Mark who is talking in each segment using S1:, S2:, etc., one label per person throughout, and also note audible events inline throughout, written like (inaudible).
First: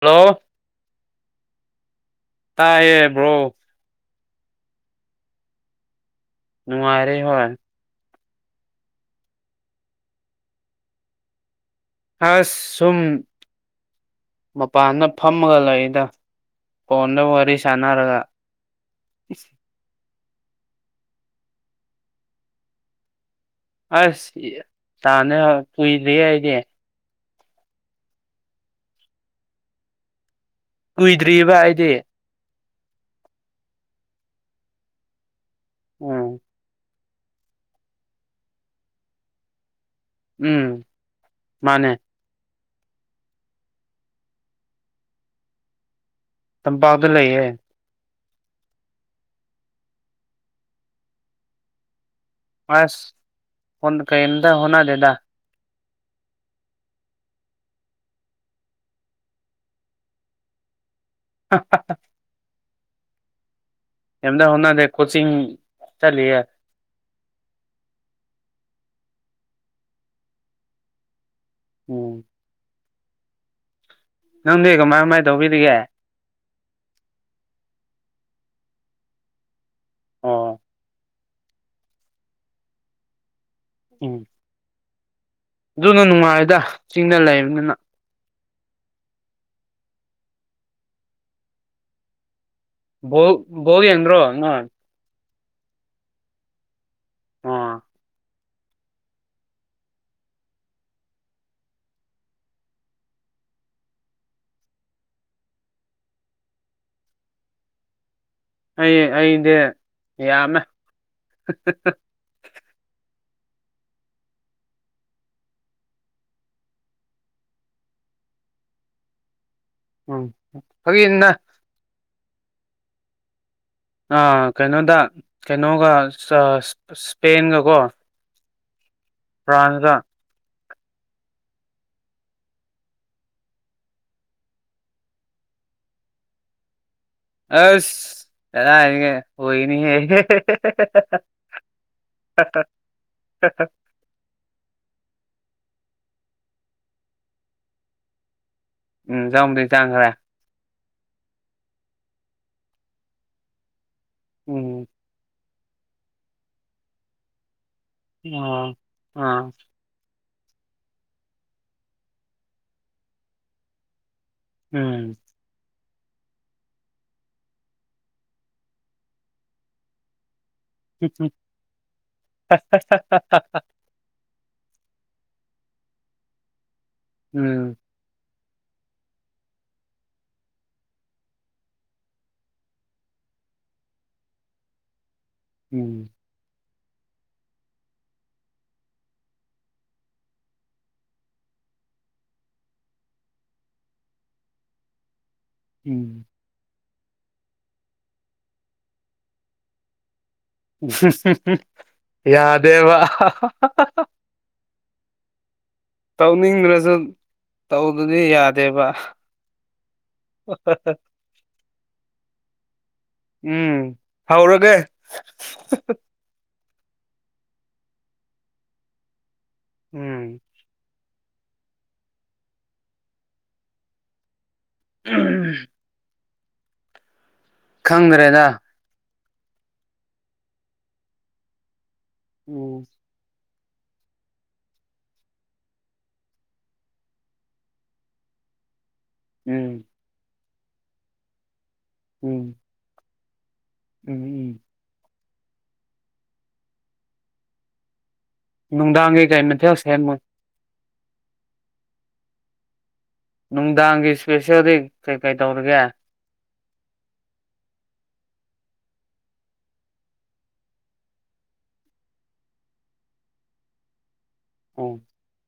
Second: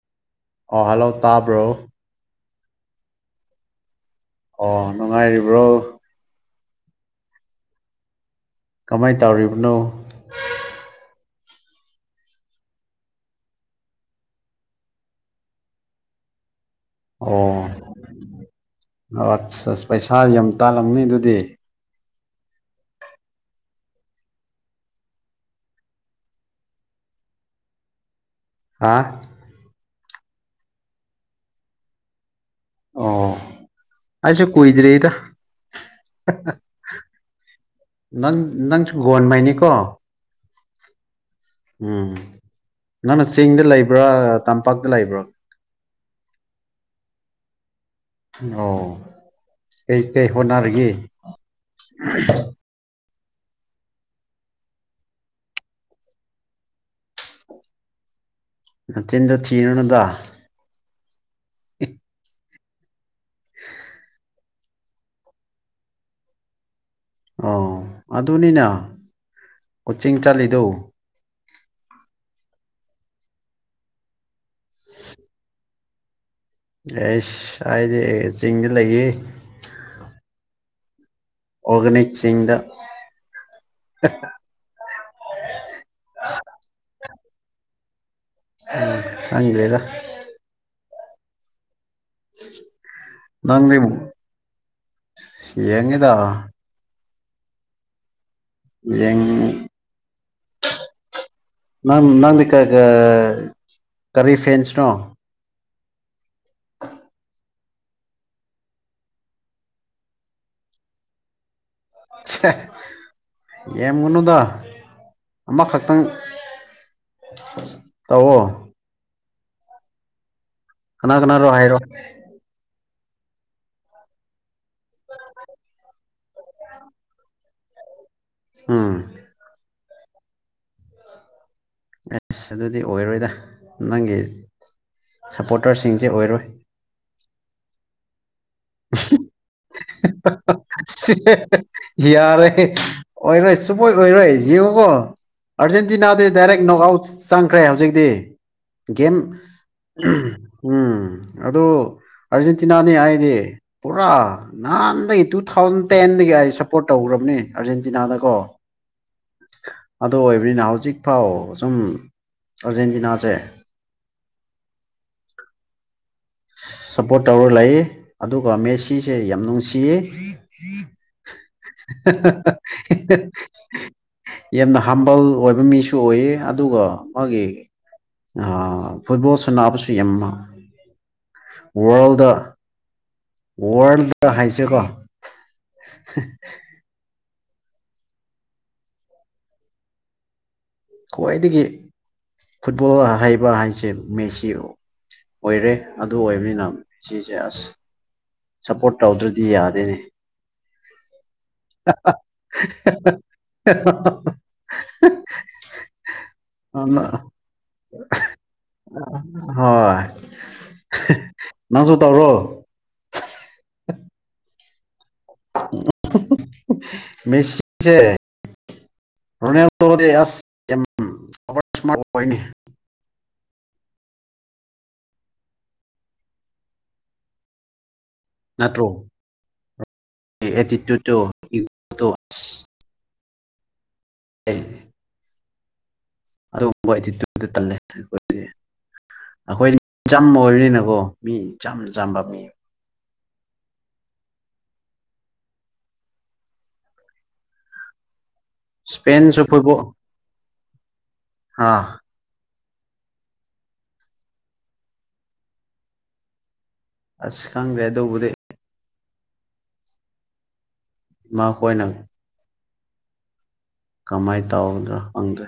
S1: hello
S2: ꯑꯣ hello ꯇꯥꯕ꯭ꯔꯣ
S1: ꯇꯥꯏꯌꯦꯕ꯭ꯔꯣ
S2: ꯑꯣ ꯅꯨꯡꯉꯥꯏꯔꯤꯕ꯭ꯔꯣ
S1: ꯅꯨꯡꯉꯔꯔꯤꯦ ꯍꯣꯏ
S2: ꯀꯃꯥꯏꯅ ꯇꯧꯔꯤꯕꯅꯣ
S1: ꯑꯁ ꯁꯨꯝ ꯃꯄꯥꯟꯗ ꯐꯝꯃꯒ ꯂꯩꯗ ꯐꯟꯗ ꯃꯔꯤ
S2: ꯑꯣ
S1: ꯁꯅꯔꯒ
S2: ꯁꯥ ꯌꯥꯝ ꯇꯥꯜꯂꯝꯅꯤ ꯑꯗꯨꯗꯤ
S1: ꯑꯁ ꯇꯥꯅꯦ ꯀꯨꯏꯗ꯭ꯔꯤ ꯑꯩꯗꯤ
S2: ꯍꯥ
S1: ꯀꯨꯏꯗ꯭ꯔꯤꯕꯔꯤꯕ ꯍꯥꯏꯗꯤ
S2: ꯑꯣ ꯑꯁꯨꯦ ꯀꯣꯏꯗ ꯔꯦꯗ
S1: ꯎꯝ
S2: ꯅꯪ ꯅꯪꯁꯨ ꯒꯟ ꯃꯥꯏꯅꯤ ꯀꯣ
S1: ꯎꯝ ꯃꯥꯅꯦ
S2: ꯎꯝ ꯅꯪꯅ ꯆꯤꯡꯗ ꯂꯩꯕ꯭ꯔꯥ ꯇꯝꯄꯥꯛꯇ ꯂꯩꯕ꯭ꯔꯥ
S1: ꯇꯝꯄꯥꯛꯗꯨ ꯂꯩꯌꯦꯦ
S2: ꯑꯣ ꯀꯩ ꯀꯩ ꯍꯅꯒ
S1: ꯑꯁ ꯀꯩꯦꯟꯗ ꯍꯅꯥ ꯗꯦꯗꯥ
S2: ꯅꯠꯇꯗ ꯊꯤꯔꯅꯗ
S1: ꯑ
S2: ꯎ
S1: ꯀ ꯑꯣꯅꯥꯗ ꯀꯣꯆꯤꯡ ꯆꯂꯤ
S2: ꯑ ꯑꯗꯨꯅꯤꯅ ꯀꯣꯆꯤꯡ ꯆꯠꯂꯤꯗꯨꯣ
S1: ꯎꯝ ꯅꯪꯗꯤ ꯀꯃꯥꯏ ꯀꯃꯥꯏꯅ ꯇꯧꯕꯤꯔꯤꯒꯦ
S2: ꯑꯦꯁ ꯍꯥꯏꯗꯤ ꯆꯤꯡꯗꯤ ꯂꯩꯌꯦ
S1: ꯑꯣ
S2: ꯑꯣꯒꯅꯤꯁꯤꯡꯗ
S1: ꯎꯝ ꯑꯗꯨꯅ ꯅꯨꯡꯉꯥꯏꯗ ꯆꯤꯡꯅ ꯂꯩꯕꯅꯤꯅ
S2: ꯎ ꯍ ꯂꯤꯦꯗ
S1: ꯣ ꯣꯒꯤ ꯌꯦꯟꯣ ꯍꯉ
S2: ꯌꯦꯉꯗꯣ
S1: ꯑꯣ
S2: ꯌꯦꯡ ꯅꯪ ꯅꯪ ꯀ ꯀꯔꯤ ꯐꯟꯁꯅꯣ
S1: ꯑꯩ ꯑꯩꯗꯤ ꯌꯥꯝꯃꯦ
S2: ꯌꯦꯒꯅꯨꯗ ꯑꯃꯈꯛꯇꯪ ꯇꯣ
S1: ꯎꯝ
S2: ꯀꯅꯥ
S1: ꯐꯒꯤꯅ
S2: ꯀꯅꯥ ꯔꯣ ꯍꯥꯏꯔꯣ
S1: ꯑꯥ ꯀꯩꯅꯣꯗ ꯀꯩꯅꯣꯒ ꯏꯁꯄꯦꯟꯒꯀꯣ
S2: ꯑꯥ
S1: ꯐ꯭ꯔꯥꯟꯖꯥ
S2: ꯑꯁ ꯑꯗꯨꯗꯤ ꯑꯣꯏꯔꯣꯏꯗ ꯅꯪꯒꯤ ꯁꯞꯄꯣꯔꯇꯔꯁꯤꯡꯁꯦ ꯑꯣꯏꯔꯣꯏ
S1: ꯑꯁ ꯆꯂ ꯍꯥꯏꯒꯦ ꯑꯣꯏꯣꯏꯅꯤ
S2: ꯌꯥꯔꯦ ꯑꯣꯏꯔꯣꯏ ꯆꯨꯄꯣꯏ ꯑꯣꯏꯔꯣꯏ ꯌꯦꯖꯤꯡꯉꯨ ꯀꯣ ꯑꯥꯔꯖꯦꯟꯇꯤꯅꯥꯗꯤ ꯗꯥꯏꯔꯦꯛ ꯅꯣꯛ ꯑꯥꯎꯠ ꯆꯪꯈ꯭ꯔꯦ ꯍꯧꯖꯤꯛꯇꯤ ꯦꯦꯝ
S1: ꯎꯝ ꯆꯪꯕꯨꯗꯤ ꯆꯪꯈ꯭ꯔꯦ
S2: ꯎꯝ ꯑꯗꯨ ꯑꯥꯔꯖꯦꯟꯇꯤꯅꯥꯅꯤ ꯍꯥꯏꯗꯤ ꯄꯨꯔꯥ
S1: ꯎꯝ
S2: ꯅꯍꯥꯟꯗꯒꯤ ꯇꯨ ꯇꯨ ꯊꯥꯎꯖꯟ ꯇꯦꯟꯗꯒꯤ ꯑꯩ ꯁꯞꯄꯣꯔꯠ ꯇꯧꯈ꯭ꯔꯕꯅꯤ ꯑꯥꯔꯖꯦꯟꯇꯤꯅꯥꯗꯀꯣ
S1: ꯑꯣ ꯑꯥ
S2: ꯑꯗꯨ ꯑꯣꯏꯕꯅꯤꯅ ꯍꯧꯖꯤꯛꯐꯥꯎ ꯑ ꯁꯨꯝ ꯑꯥꯔꯖꯦꯟꯇꯤꯅꯥꯁꯦ
S1: ꯎꯝ
S2: ꯁꯞꯄꯣꯔꯠ ꯇꯧꯔ ꯂꯩ ꯑꯗꯨꯒ ꯃꯦꯁꯤꯁꯦ ꯌꯥꯝ ꯅꯨꯡꯁꯤꯌꯦ ꯎꯝ ꯌꯥꯝꯅ ꯍꯥꯝꯕꯜ ꯑꯣꯏꯕ ꯃꯤꯁꯨ ꯑꯣꯏꯌꯦ ꯑꯗꯨꯒ ꯃꯥꯒꯤ
S1: ꯎꯝ
S2: ꯑ ꯐꯨꯠꯕꯣꯜ ꯁ ꯅꯥꯕꯁꯨ ꯌꯥꯝꯃ ꯋꯥꯔꯜꯗ ꯋꯥꯔꯜꯗ ꯍꯥꯏꯁꯦꯀꯣ
S1: ꯎꯝ
S2: ꯈ꯭ꯋꯥꯏꯗꯒꯤ ꯐꯨꯠꯕꯣꯜ ꯍꯩꯕ ꯍꯥꯏꯁꯦ ꯃꯦꯁꯤ ꯑꯣꯏꯔꯦ ꯑꯗꯨ
S1: ꯎꯝ
S2: ꯑꯣꯏꯕꯅꯤꯅ ꯁꯤꯁꯦ ꯑꯁ ꯁꯞꯄꯣꯔꯠ ꯇꯧꯗ꯭ꯔꯗꯤ ꯌꯥꯗꯦꯅꯦ
S1: ꯌꯥꯗꯦꯕ ꯇꯧꯅꯤꯡꯗ꯭ꯔꯁꯨ ꯇꯧꯗꯗꯤ ꯌꯥꯗꯦꯕ
S2: ꯍꯣꯏ ꯅꯪꯁꯨ ꯇ
S1: ꯎꯝ ꯍꯥꯎꯔꯒꯦ
S2: ꯃꯁꯤꯁ
S1: ꯎꯝ
S2: ꯎꯝ ꯑꯋꯥꯔꯁꯃ ꯑꯣꯏꯅꯤ
S1: ꯎꯝ ꯈꯪꯗ꯭ꯔꯦꯗ
S2: (unintelligible)
S1: ꯎꯝ
S2: ꯎ ꯑꯗꯨꯒꯕꯂꯦ
S1: ꯎꯝ
S2: ꯑꯩꯈꯣꯏꯆꯝ ꯑꯣꯏꯔꯤ ꯅꯉꯣ ꯃꯤ ꯆ ꯆꯕ
S1: ꯎꯝ ꯎꯝ ꯎꯝ ꯅꯨꯡꯗꯥꯡꯒꯤꯩ
S2: ꯏꯁꯄꯦꯟꯁꯨ
S1: ꯀꯩ ꯃꯊꯦꯜ
S2: ꯐꯨꯠꯕꯣꯜ
S1: ꯁꯦꯝꯃꯣꯏ
S2: ꯑꯥ
S1: ꯅꯨꯡꯗꯥꯡꯒꯤ ꯏꯁꯄꯦꯁꯤꯜꯂꯤ ꯀꯩꯀꯩ ꯇꯧꯔꯒꯦ
S2: ꯑꯁ ꯈꯪꯒꯦꯗꯧꯕꯗꯩ ꯃꯥ ꯍꯣꯏ ꯅꯪ ꯀꯃꯥꯏꯅ
S1: ꯑꯣ
S2: ꯇꯧꯗ꯭ꯔꯣ ꯍꯪꯗ꯭ꯔꯦ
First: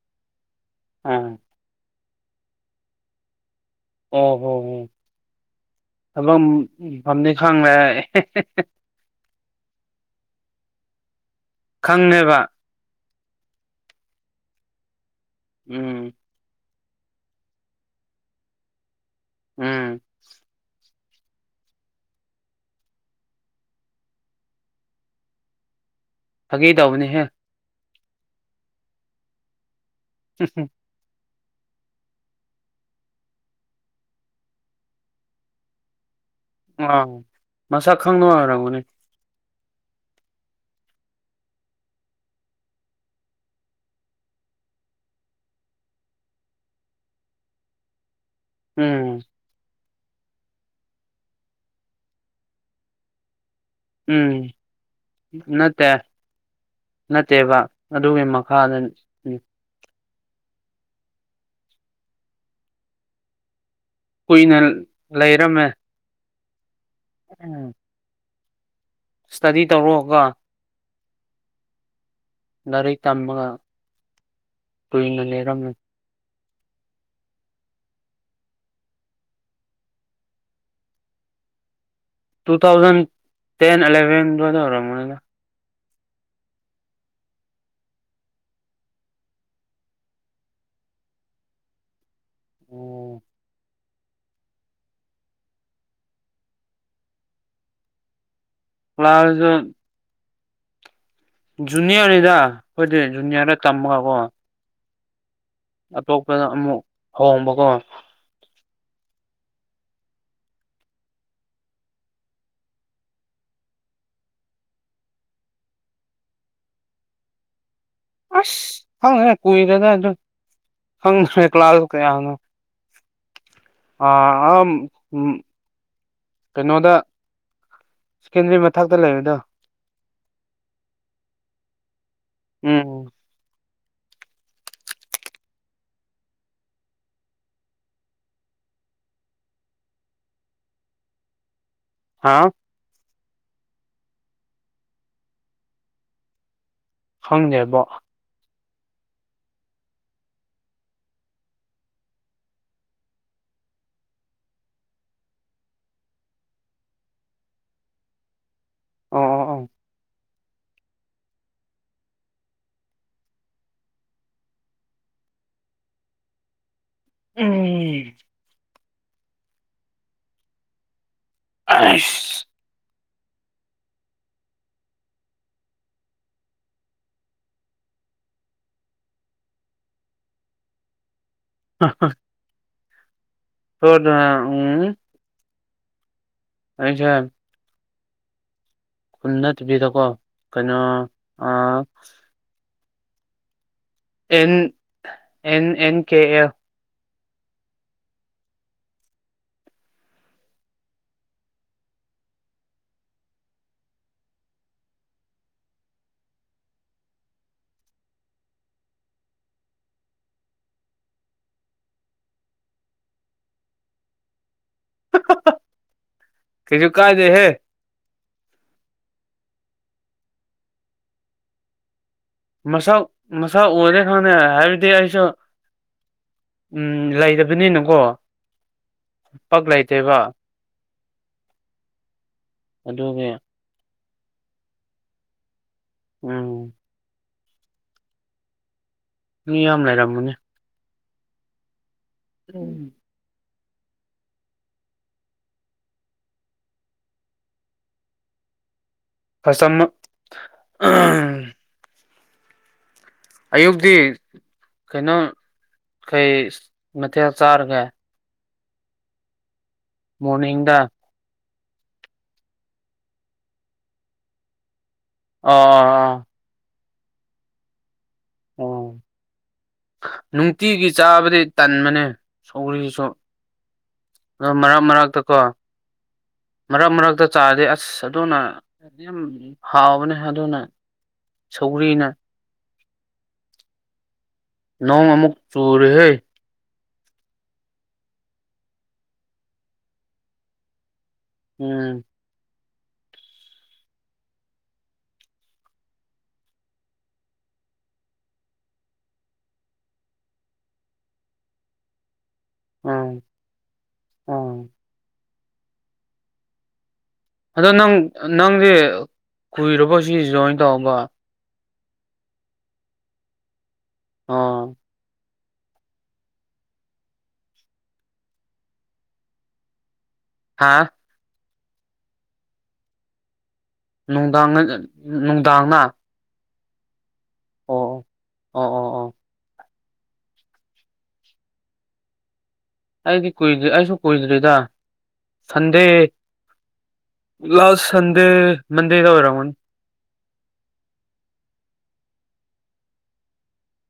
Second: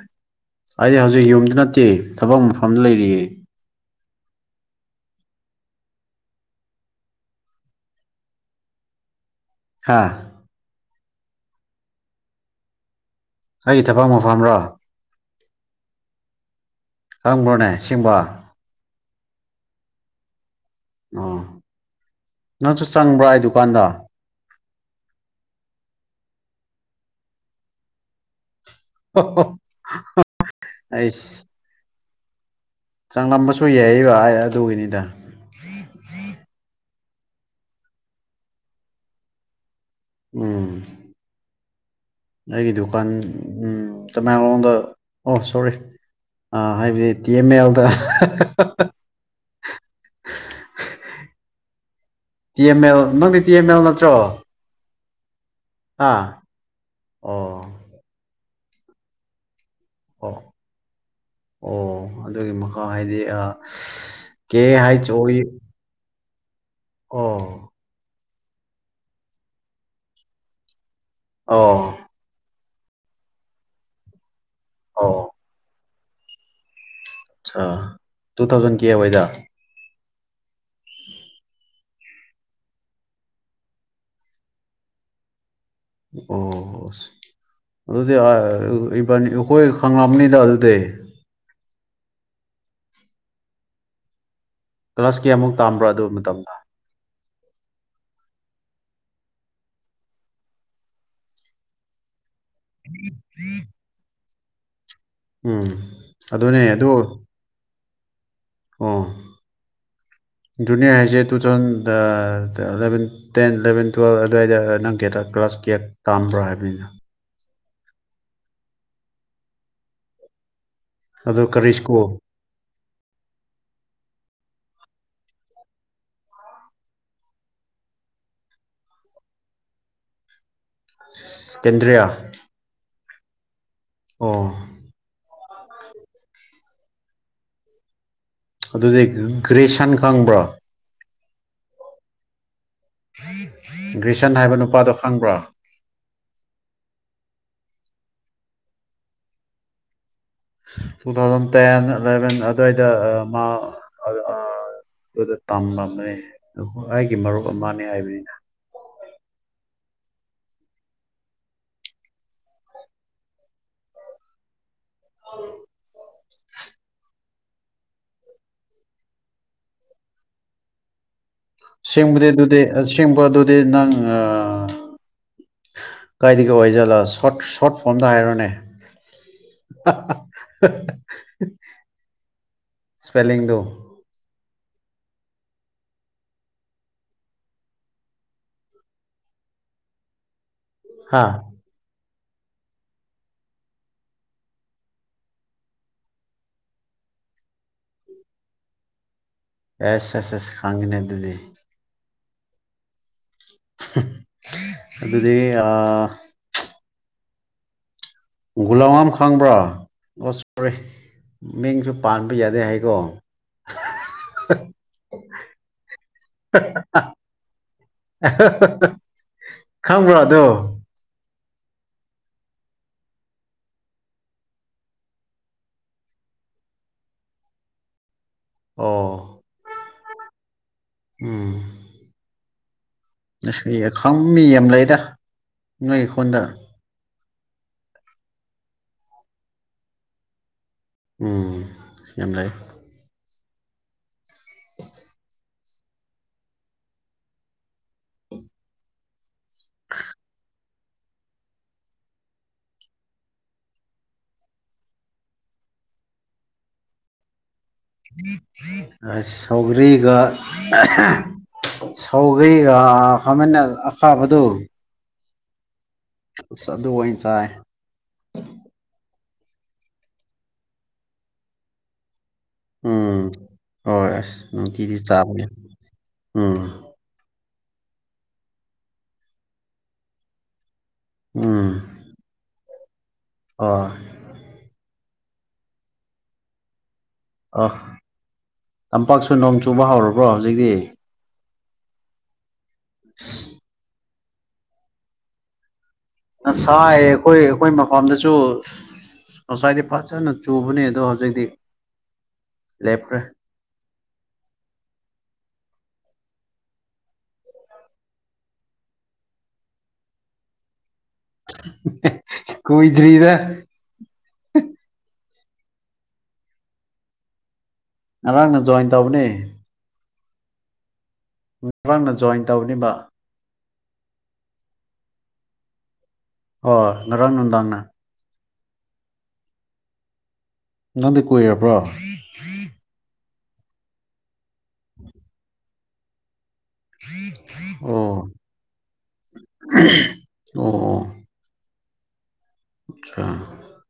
S2: ꯑꯩꯗꯤ ꯍꯧꯖꯤꯛ
S1: ꯑꯥ
S2: ꯌꯨꯝꯗꯨ ꯅꯠꯇꯦ ꯊꯕꯛ ꯃꯐꯝꯗ ꯂꯩꯔꯤꯌꯦ
S1: ꯑꯣ ꯍꯣ ꯍ ꯍꯂꯣ ꯃꯝꯅꯤ ꯈꯥꯡꯅ
S2: ꯋꯥ
S1: ꯈꯪꯕ
S2: ꯑꯩ ꯊꯕꯛ ꯃꯐꯝꯔꯣ
S1: ꯎꯝ
S2: ꯈꯪꯕ꯭ꯔꯣꯅꯦ ꯁꯤꯁꯤꯡꯕ
S1: ꯎꯝ
S2: ꯑ ꯅꯪꯁꯨ ꯆꯪꯕ꯭ꯔꯥ ꯑꯩ ꯗꯨꯀꯥꯟꯗ
S1: ꯐꯥꯒꯦ ꯇꯧꯕꯅꯦꯍꯦ
S2: ꯑꯣ ꯑꯁ ꯆꯪꯂꯝꯕꯁꯨ ꯌꯥꯏꯕ ꯑꯗꯨꯒꯤꯅꯤꯗ
S1: ꯑꯥ ꯃꯁꯛ ꯈꯪꯅ ꯑꯣꯏꯔꯝꯒꯅꯦ
S2: ꯎꯝ ꯑꯩꯒꯤ ꯗꯨꯀꯥꯟ ꯎꯝ ꯇꯃꯦꯡꯂꯣꯡꯗ ꯑꯣ ꯁꯣꯔꯤ ꯑ ꯍꯥꯏꯕꯗꯤ ꯇꯤ ꯑꯦꯝ ꯑꯦꯜꯗ
S1: ꯎꯝ
S2: ꯇꯤ ꯑꯦꯝ ꯑꯦꯜ ꯅꯪꯗꯤ ꯇꯤ ꯑꯦꯝ ꯑꯦꯜ ꯅꯠꯇ꯭ꯔꯣ
S1: ꯎꯝ ꯅꯠꯇꯦ
S2: ꯍꯥ ꯑꯣ
S1: ꯅꯠꯇꯦꯕ ꯑꯗꯨꯒꯤ ꯃꯈꯥꯗ
S2: ꯑꯣ ꯑꯣ ꯑꯗꯨꯒꯤ ꯃꯈꯥ ꯍꯥꯏꯗꯤ
S1: ꯀꯨꯏꯅ
S2: ꯀꯦ ꯍꯥꯏ ꯆ ꯑꯣ
S1: ꯂꯩꯔꯝꯃꯦ
S2: ꯑꯣ
S1: ꯎꯝ ꯏꯁꯇꯗꯤ ꯇꯧꯔꯛꯑꯒ
S2: ꯑꯣ
S1: ꯂꯥꯏꯔꯤꯛ ꯇꯝꯃꯒ
S2: ꯑꯣ
S1: ꯀꯨꯣꯏꯏꯅ ꯂꯩꯔꯝꯃꯤꯅꯤ
S2: ꯑ ꯇꯨ ꯊꯥꯎꯖꯟ ꯀꯕꯣꯏꯗ
S1: ꯇꯨ ꯊꯥꯎꯖꯟ ꯇꯦꯟ ꯑꯦꯂꯦꯚꯦꯟꯗꯗ ꯑꯣꯏꯔ ꯃꯗ
S2: ꯑꯣ ꯑꯗꯨꯗꯤ ꯏꯕꯅꯤ ꯑꯩꯈꯣꯏ ꯈꯪꯝꯅꯤꯗ ꯑꯗꯨꯗ
S1: ꯎꯝ
S2: ꯀ꯭ꯂꯥꯁ ꯀꯌꯥꯃꯨꯛ ꯇꯥꯝꯕ꯭ꯔꯥ ꯑꯗꯨ ꯃꯇꯝꯗ
S1: ꯐ꯭ꯂꯥꯎꯖꯣ ꯖꯨꯅꯤꯌꯔꯅꯤꯗ ꯑꯩꯈꯣꯏꯗꯤ ꯖꯨꯅꯤꯌꯥꯔꯗ ꯇꯝꯃꯒꯀꯣ
S2: ꯎꯝ
S1: ꯑꯇꯣꯞꯄꯗ
S2: ꯑꯗꯨꯅꯦ
S1: ꯑꯃꯨꯛ ꯍꯣꯡꯕꯀꯣ
S2: ꯑ
S1: (unintelligible)
S2: ꯖꯨꯅꯤꯌꯔ ꯍꯥꯏꯁꯦ two thousand ten eleven twelve ꯑꯗꯨꯋꯥꯏꯗ ꯅꯪ ꯀ ꯇꯥꯝꯕ꯭ꯔꯥ ꯍꯥꯏꯕꯅꯤꯅ
S1: ꯑꯁ ꯈꯪꯗ꯭ꯔꯦ ꯀꯨꯏꯔꯦꯗ ꯑꯗꯨ
S2: ꯑꯗꯨ
S1: ꯈꯪꯗ꯭ꯔꯦ
S2: ꯀꯔꯤ
S1: ꯀ꯭ꯂꯥꯁꯁꯨ
S2: ꯁ꯭ꯀꯨꯜ
S1: ꯀꯌꯥꯅꯣ ꯑ ꯑ ꯎ ꯀꯩꯅꯣꯗ ꯁꯀꯦꯟꯗꯔꯤ ꯃꯊꯛꯇ ꯂꯩꯔꯦꯗ
S2: ꯀꯦꯟꯗ꯭ꯔꯌꯥ
S1: ꯎꯝ
S2: ꯑꯣ ꯑꯗꯨꯗꯤ ꯒ꯭ꯔꯦꯁꯟ ꯈꯪꯕ꯭ꯔꯣ
S1: ꯍꯥꯥ
S2: ꯒ꯭ꯔꯤꯁꯟ ꯍꯥꯏꯕ ꯅꯨꯄꯥꯗꯣ ꯈꯪꯕ꯭ꯔꯥ
S1: ꯈꯪꯖꯦꯕꯣ
S2: ꯇꯨ ꯊꯥꯎꯖꯟ ꯇꯦꯟ ꯏꯂꯚꯦꯟ ꯑꯗꯨꯋꯥꯏꯗ ꯃꯥ ꯑꯗꯨꯗ ꯇꯝꯂꯝꯕꯅꯦ ꯑꯩꯒꯤ ꯃꯔꯨꯞ ꯑꯃꯅꯦ ꯍꯥꯏꯕꯅꯤꯅ
S1: ꯑꯣ ꯑꯣ ꯑꯣ
S2: ꯑ
S1: ꯎꯝ ꯑꯁ
S2: ꯁꯤꯕꯗꯦꯗꯨꯗꯦ ꯁꯤꯕꯗꯨꯗ ꯅꯪ ꯑ ꯀꯥꯏꯗꯒꯤ ꯀꯩ ꯋꯥꯏꯖꯠꯂ ꯁꯣꯔꯠ ꯐꯣꯝꯗ ꯍꯥꯏꯔꯣꯅꯦ (unintelligible)
S1: ꯑ
S2: ꯏꯁꯄꯦꯂꯤꯡꯗꯨ
S1: ꯊꯣꯗ ꯎꯝ ꯑꯖ ꯑꯥ ꯅꯠꯇꯕꯤꯗꯀꯣ ꯀꯩꯅꯣ
S2: ꯍꯥ
S1: ꯑ N N N K F
S2: S S S ꯈꯥꯡꯒꯤꯅꯦ ꯑꯗꯨꯗꯤ ꯑꯗꯨꯗꯤ ꯑ ꯒꯨꯂꯃꯝ ꯈꯥꯡꯕ꯭ꯔꯥ ꯃꯤꯡꯁꯨ ꯄꯥꯟꯕ ꯌꯥꯗꯦ ꯍꯥꯏꯀꯣ
S1: ꯀꯩꯁꯨ ꯀꯥꯏꯗꯦꯍꯦ
S2: (unintelligible) ꯈꯪꯕ꯭ꯔꯥꯗꯣ
S1: ꯃꯁꯥ ꯃꯁꯥ ꯑꯣꯏꯔꯦ ꯈꯪꯅ ꯍꯥꯏꯕꯗꯤ ꯑꯩꯁꯨ ꯎꯝ ꯂꯩꯗꯕꯅꯤꯅꯀꯣ
S2: ꯑꯣ
S1: ꯄꯛ ꯂꯩꯇꯦꯕ
S2: ꯎꯝ
S1: ꯑꯗꯨꯉꯤ
S2: ꯈꯪ ꯃꯤ ꯌꯥꯝ ꯂꯩꯗ ꯅꯣꯏ ꯏꯈꯣꯟꯗ
S1: ꯎꯝ ꯃꯤ ꯌꯥꯝ ꯂꯩꯔꯝꯃꯨꯅꯦ
S2: ꯎꯝ ꯌꯥꯝ ꯂꯥꯏ
S1: ꯐꯁꯝ ꯃꯛ ꯑꯍꯝ ꯑꯌꯨꯛꯇꯤ ꯀꯩꯅꯣ ꯀꯩ ꯃꯊꯦꯜ ꯆꯥꯔ
S2: ꯑꯁ ꯁꯧꯒꯔꯤꯒ
S1: ꯃꯣꯔꯅꯤꯡꯗ
S2: ꯁꯧꯒꯔ꯭ꯤꯒ ꯑꯥ ꯈꯥꯃꯦꯟ ꯑ ꯆꯥꯕꯗꯨ
S1: ꯑ
S2: ꯁ ꯑꯗꯨ ꯑꯣꯏ ꯆꯥꯏ
S1: ꯑꯣ ꯅꯨꯡꯇꯤꯒꯤ ꯆꯥꯕꯗꯤ ꯇꯟꯕꯅꯦ ꯁꯧꯔꯤꯁꯨ
S2: ꯎꯝ ꯍꯣꯏ ꯑꯁ
S1: ꯑꯗꯣ ꯃꯔꯛ
S2: ꯅꯨꯡꯇꯤꯗꯤ
S1: ꯃꯔꯥꯛꯛꯇꯀꯣ
S2: ꯆꯥꯕꯅꯦ ꯎꯝ
S1: ꯃꯔꯛ ꯃꯔꯛꯇ ꯆꯥꯗꯤ ꯑꯁ ꯑꯗꯨꯅ ꯌꯝ ꯍꯥꯎꯕꯅꯦ ꯑꯗꯨꯅ ꯁꯧꯒꯔ꯭ꯤꯅ
S2: ꯑ
S1: ꯅꯣꯡ ꯑꯃꯨꯛ ꯆꯨꯔꯍꯦ
S2: ꯑ ꯇꯝꯄꯥꯛꯁꯨ ꯅꯣꯡ ꯆꯨꯕ ꯍꯧꯔꯕ꯭ꯔꯣ ꯍꯧꯖꯤꯛꯇꯤ
S1: ꯎꯝ
S2: (inaudible) ꯑꯁꯥꯏ ꯑꯩꯈꯣꯏ ꯑꯩꯈꯣꯏ ꯃꯐꯝꯗꯁꯨ ꯉꯁꯥꯏꯗꯤ ꯐꯖꯅ ꯆꯨꯕꯅꯤ ꯑꯗꯣ ꯍꯧꯖꯤꯛꯇꯤ
S1: ꯎꯝ
S2: ꯂꯦꯞꯈꯔ꯭ꯦ
S1: ꯎꯝ ꯑꯗꯣ ꯅꯪ ꯅꯪꯗꯤ ꯀꯨꯏꯔꯕ ꯁꯤ ꯖꯣꯏꯟ ꯇꯧꯕ
S2: ꯀꯣꯏꯗꯔ꯭ꯤꯗ
S1: ꯑ
S2: ꯉꯔꯥꯡꯅ ꯖꯣꯏꯟ ꯇꯧꯕꯅꯦ
S1: ꯍꯥꯥ
S2: ꯉꯔꯥꯡꯅ ꯖꯣꯏꯟ ꯇꯧꯅꯤꯕ
S1: ꯅꯨꯡꯗꯥꯡ ꯉꯠ ꯅꯨꯡꯗꯥꯡꯅ
S2: ꯍꯣ ꯉꯔꯥꯡ ꯅꯨꯡꯗꯥꯡꯅ
S1: ꯑꯣ ꯑꯣ ꯑꯣ ꯑꯣ
S2: ꯅꯪꯗꯤ ꯀꯣꯏꯔꯕ꯭ꯔꯣ
S1: ꯑꯩꯗꯤ ꯀꯨꯏꯗ꯭ꯦ ꯑꯩꯁꯨ ꯀꯨꯏꯗ꯭ꯔꯤꯗ ꯍꯟꯗꯦ ꯂꯥꯁ
S2: ꯑꯣ
S1: ꯁꯟꯗꯦ ꯃꯟꯗꯦꯗ ꯑꯣꯏꯔꯝꯃꯅꯤ (inaudible)
S2: ꯑꯣ ꯑ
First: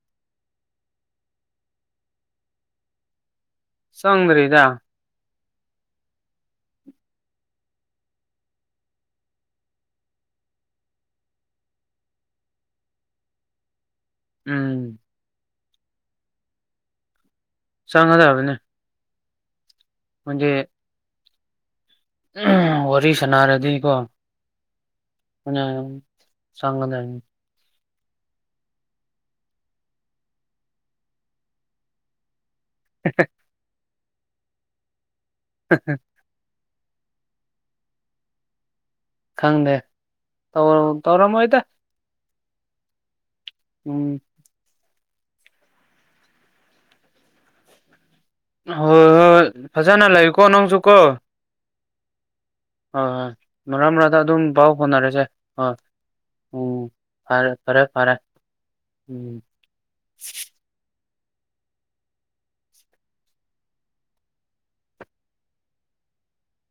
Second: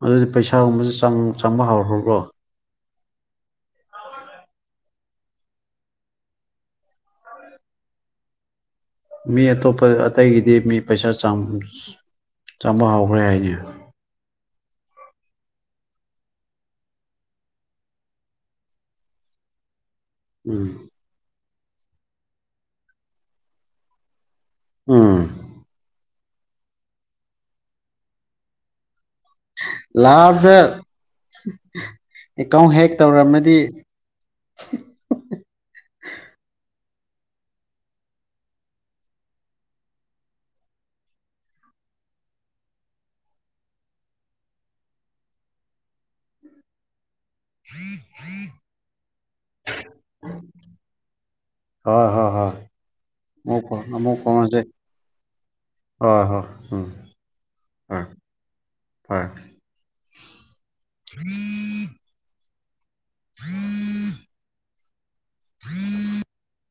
S2: ꯑꯗꯨꯗꯤ ꯄꯩꯁꯥꯒꯨꯝꯕꯁꯦ ꯆꯪ ꯆꯪꯕ ꯍꯧꯥꯎꯈ꯭ꯔꯕ꯭ꯔꯣ
S1: ꯆꯪꯗꯔꯤꯗ
S2: ꯃꯤ ꯑꯇꯣꯞ ꯑꯇꯩꯒꯤꯗꯤ ꯃꯤ ꯄꯩꯁꯥ ꯆꯥꯡ ꯆꯃ ꯍꯧꯒꯔ꯭ꯦ ꯍꯥꯏꯅꯦ
S1: ꯎꯝ ꯆꯪꯉꯗꯕꯅꯦ ꯍꯣꯟꯒꯦ
S2: ꯎꯝ
S1: ꯎꯝ ꯋꯥꯔꯤ ꯁꯥꯅꯔꯗꯤꯀꯣ
S2: ꯎꯝ
S1: ꯆꯥꯡꯒꯗ
S2: ꯂꯥꯁꯇ ꯑꯦꯀꯥꯎꯟ ꯍꯦꯛ ꯇꯧꯔꯝꯃꯗꯤ
S1: (inaudible) ꯈꯪꯗꯦ ꯇꯧ ꯇꯧꯔꯝꯃꯣꯢꯗ ꯎꯝ
S2: (inaudible)
S1: ꯍꯣꯏ ꯍꯣꯏ ꯐꯖꯅ ꯂꯩꯀꯣ ꯅꯪꯁꯨꯀꯣ
S2: ꯍꯣꯏ ꯍꯣꯏ ꯍꯣꯏ
S1: ꯍꯣꯏ ꯍꯣꯏ
S2: ꯑꯃꯨꯛ ꯐꯥꯎ-
S1: ꯃꯔꯛ
S2: ꯑꯃꯨꯛ
S1: ꯃꯔꯗ ꯑꯗꯨꯝ
S2: ꯐꯥꯎꯅꯁꯦ
S1: ꯄꯥꯎ ꯐꯥꯎꯅꯔꯁꯦ ꯑꯣꯏ
S2: ꯍꯣꯏ ꯍꯣꯏ
S1: ꯎꯝ ꯐꯔꯦ ꯐꯔꯦ
S2: ꯍꯣꯏ
S1: ꯐꯔꯦ
S2: ꯍꯣꯏ
S1: ꯎꯝ
S2: (inaudible) (inaudible) (inaudible)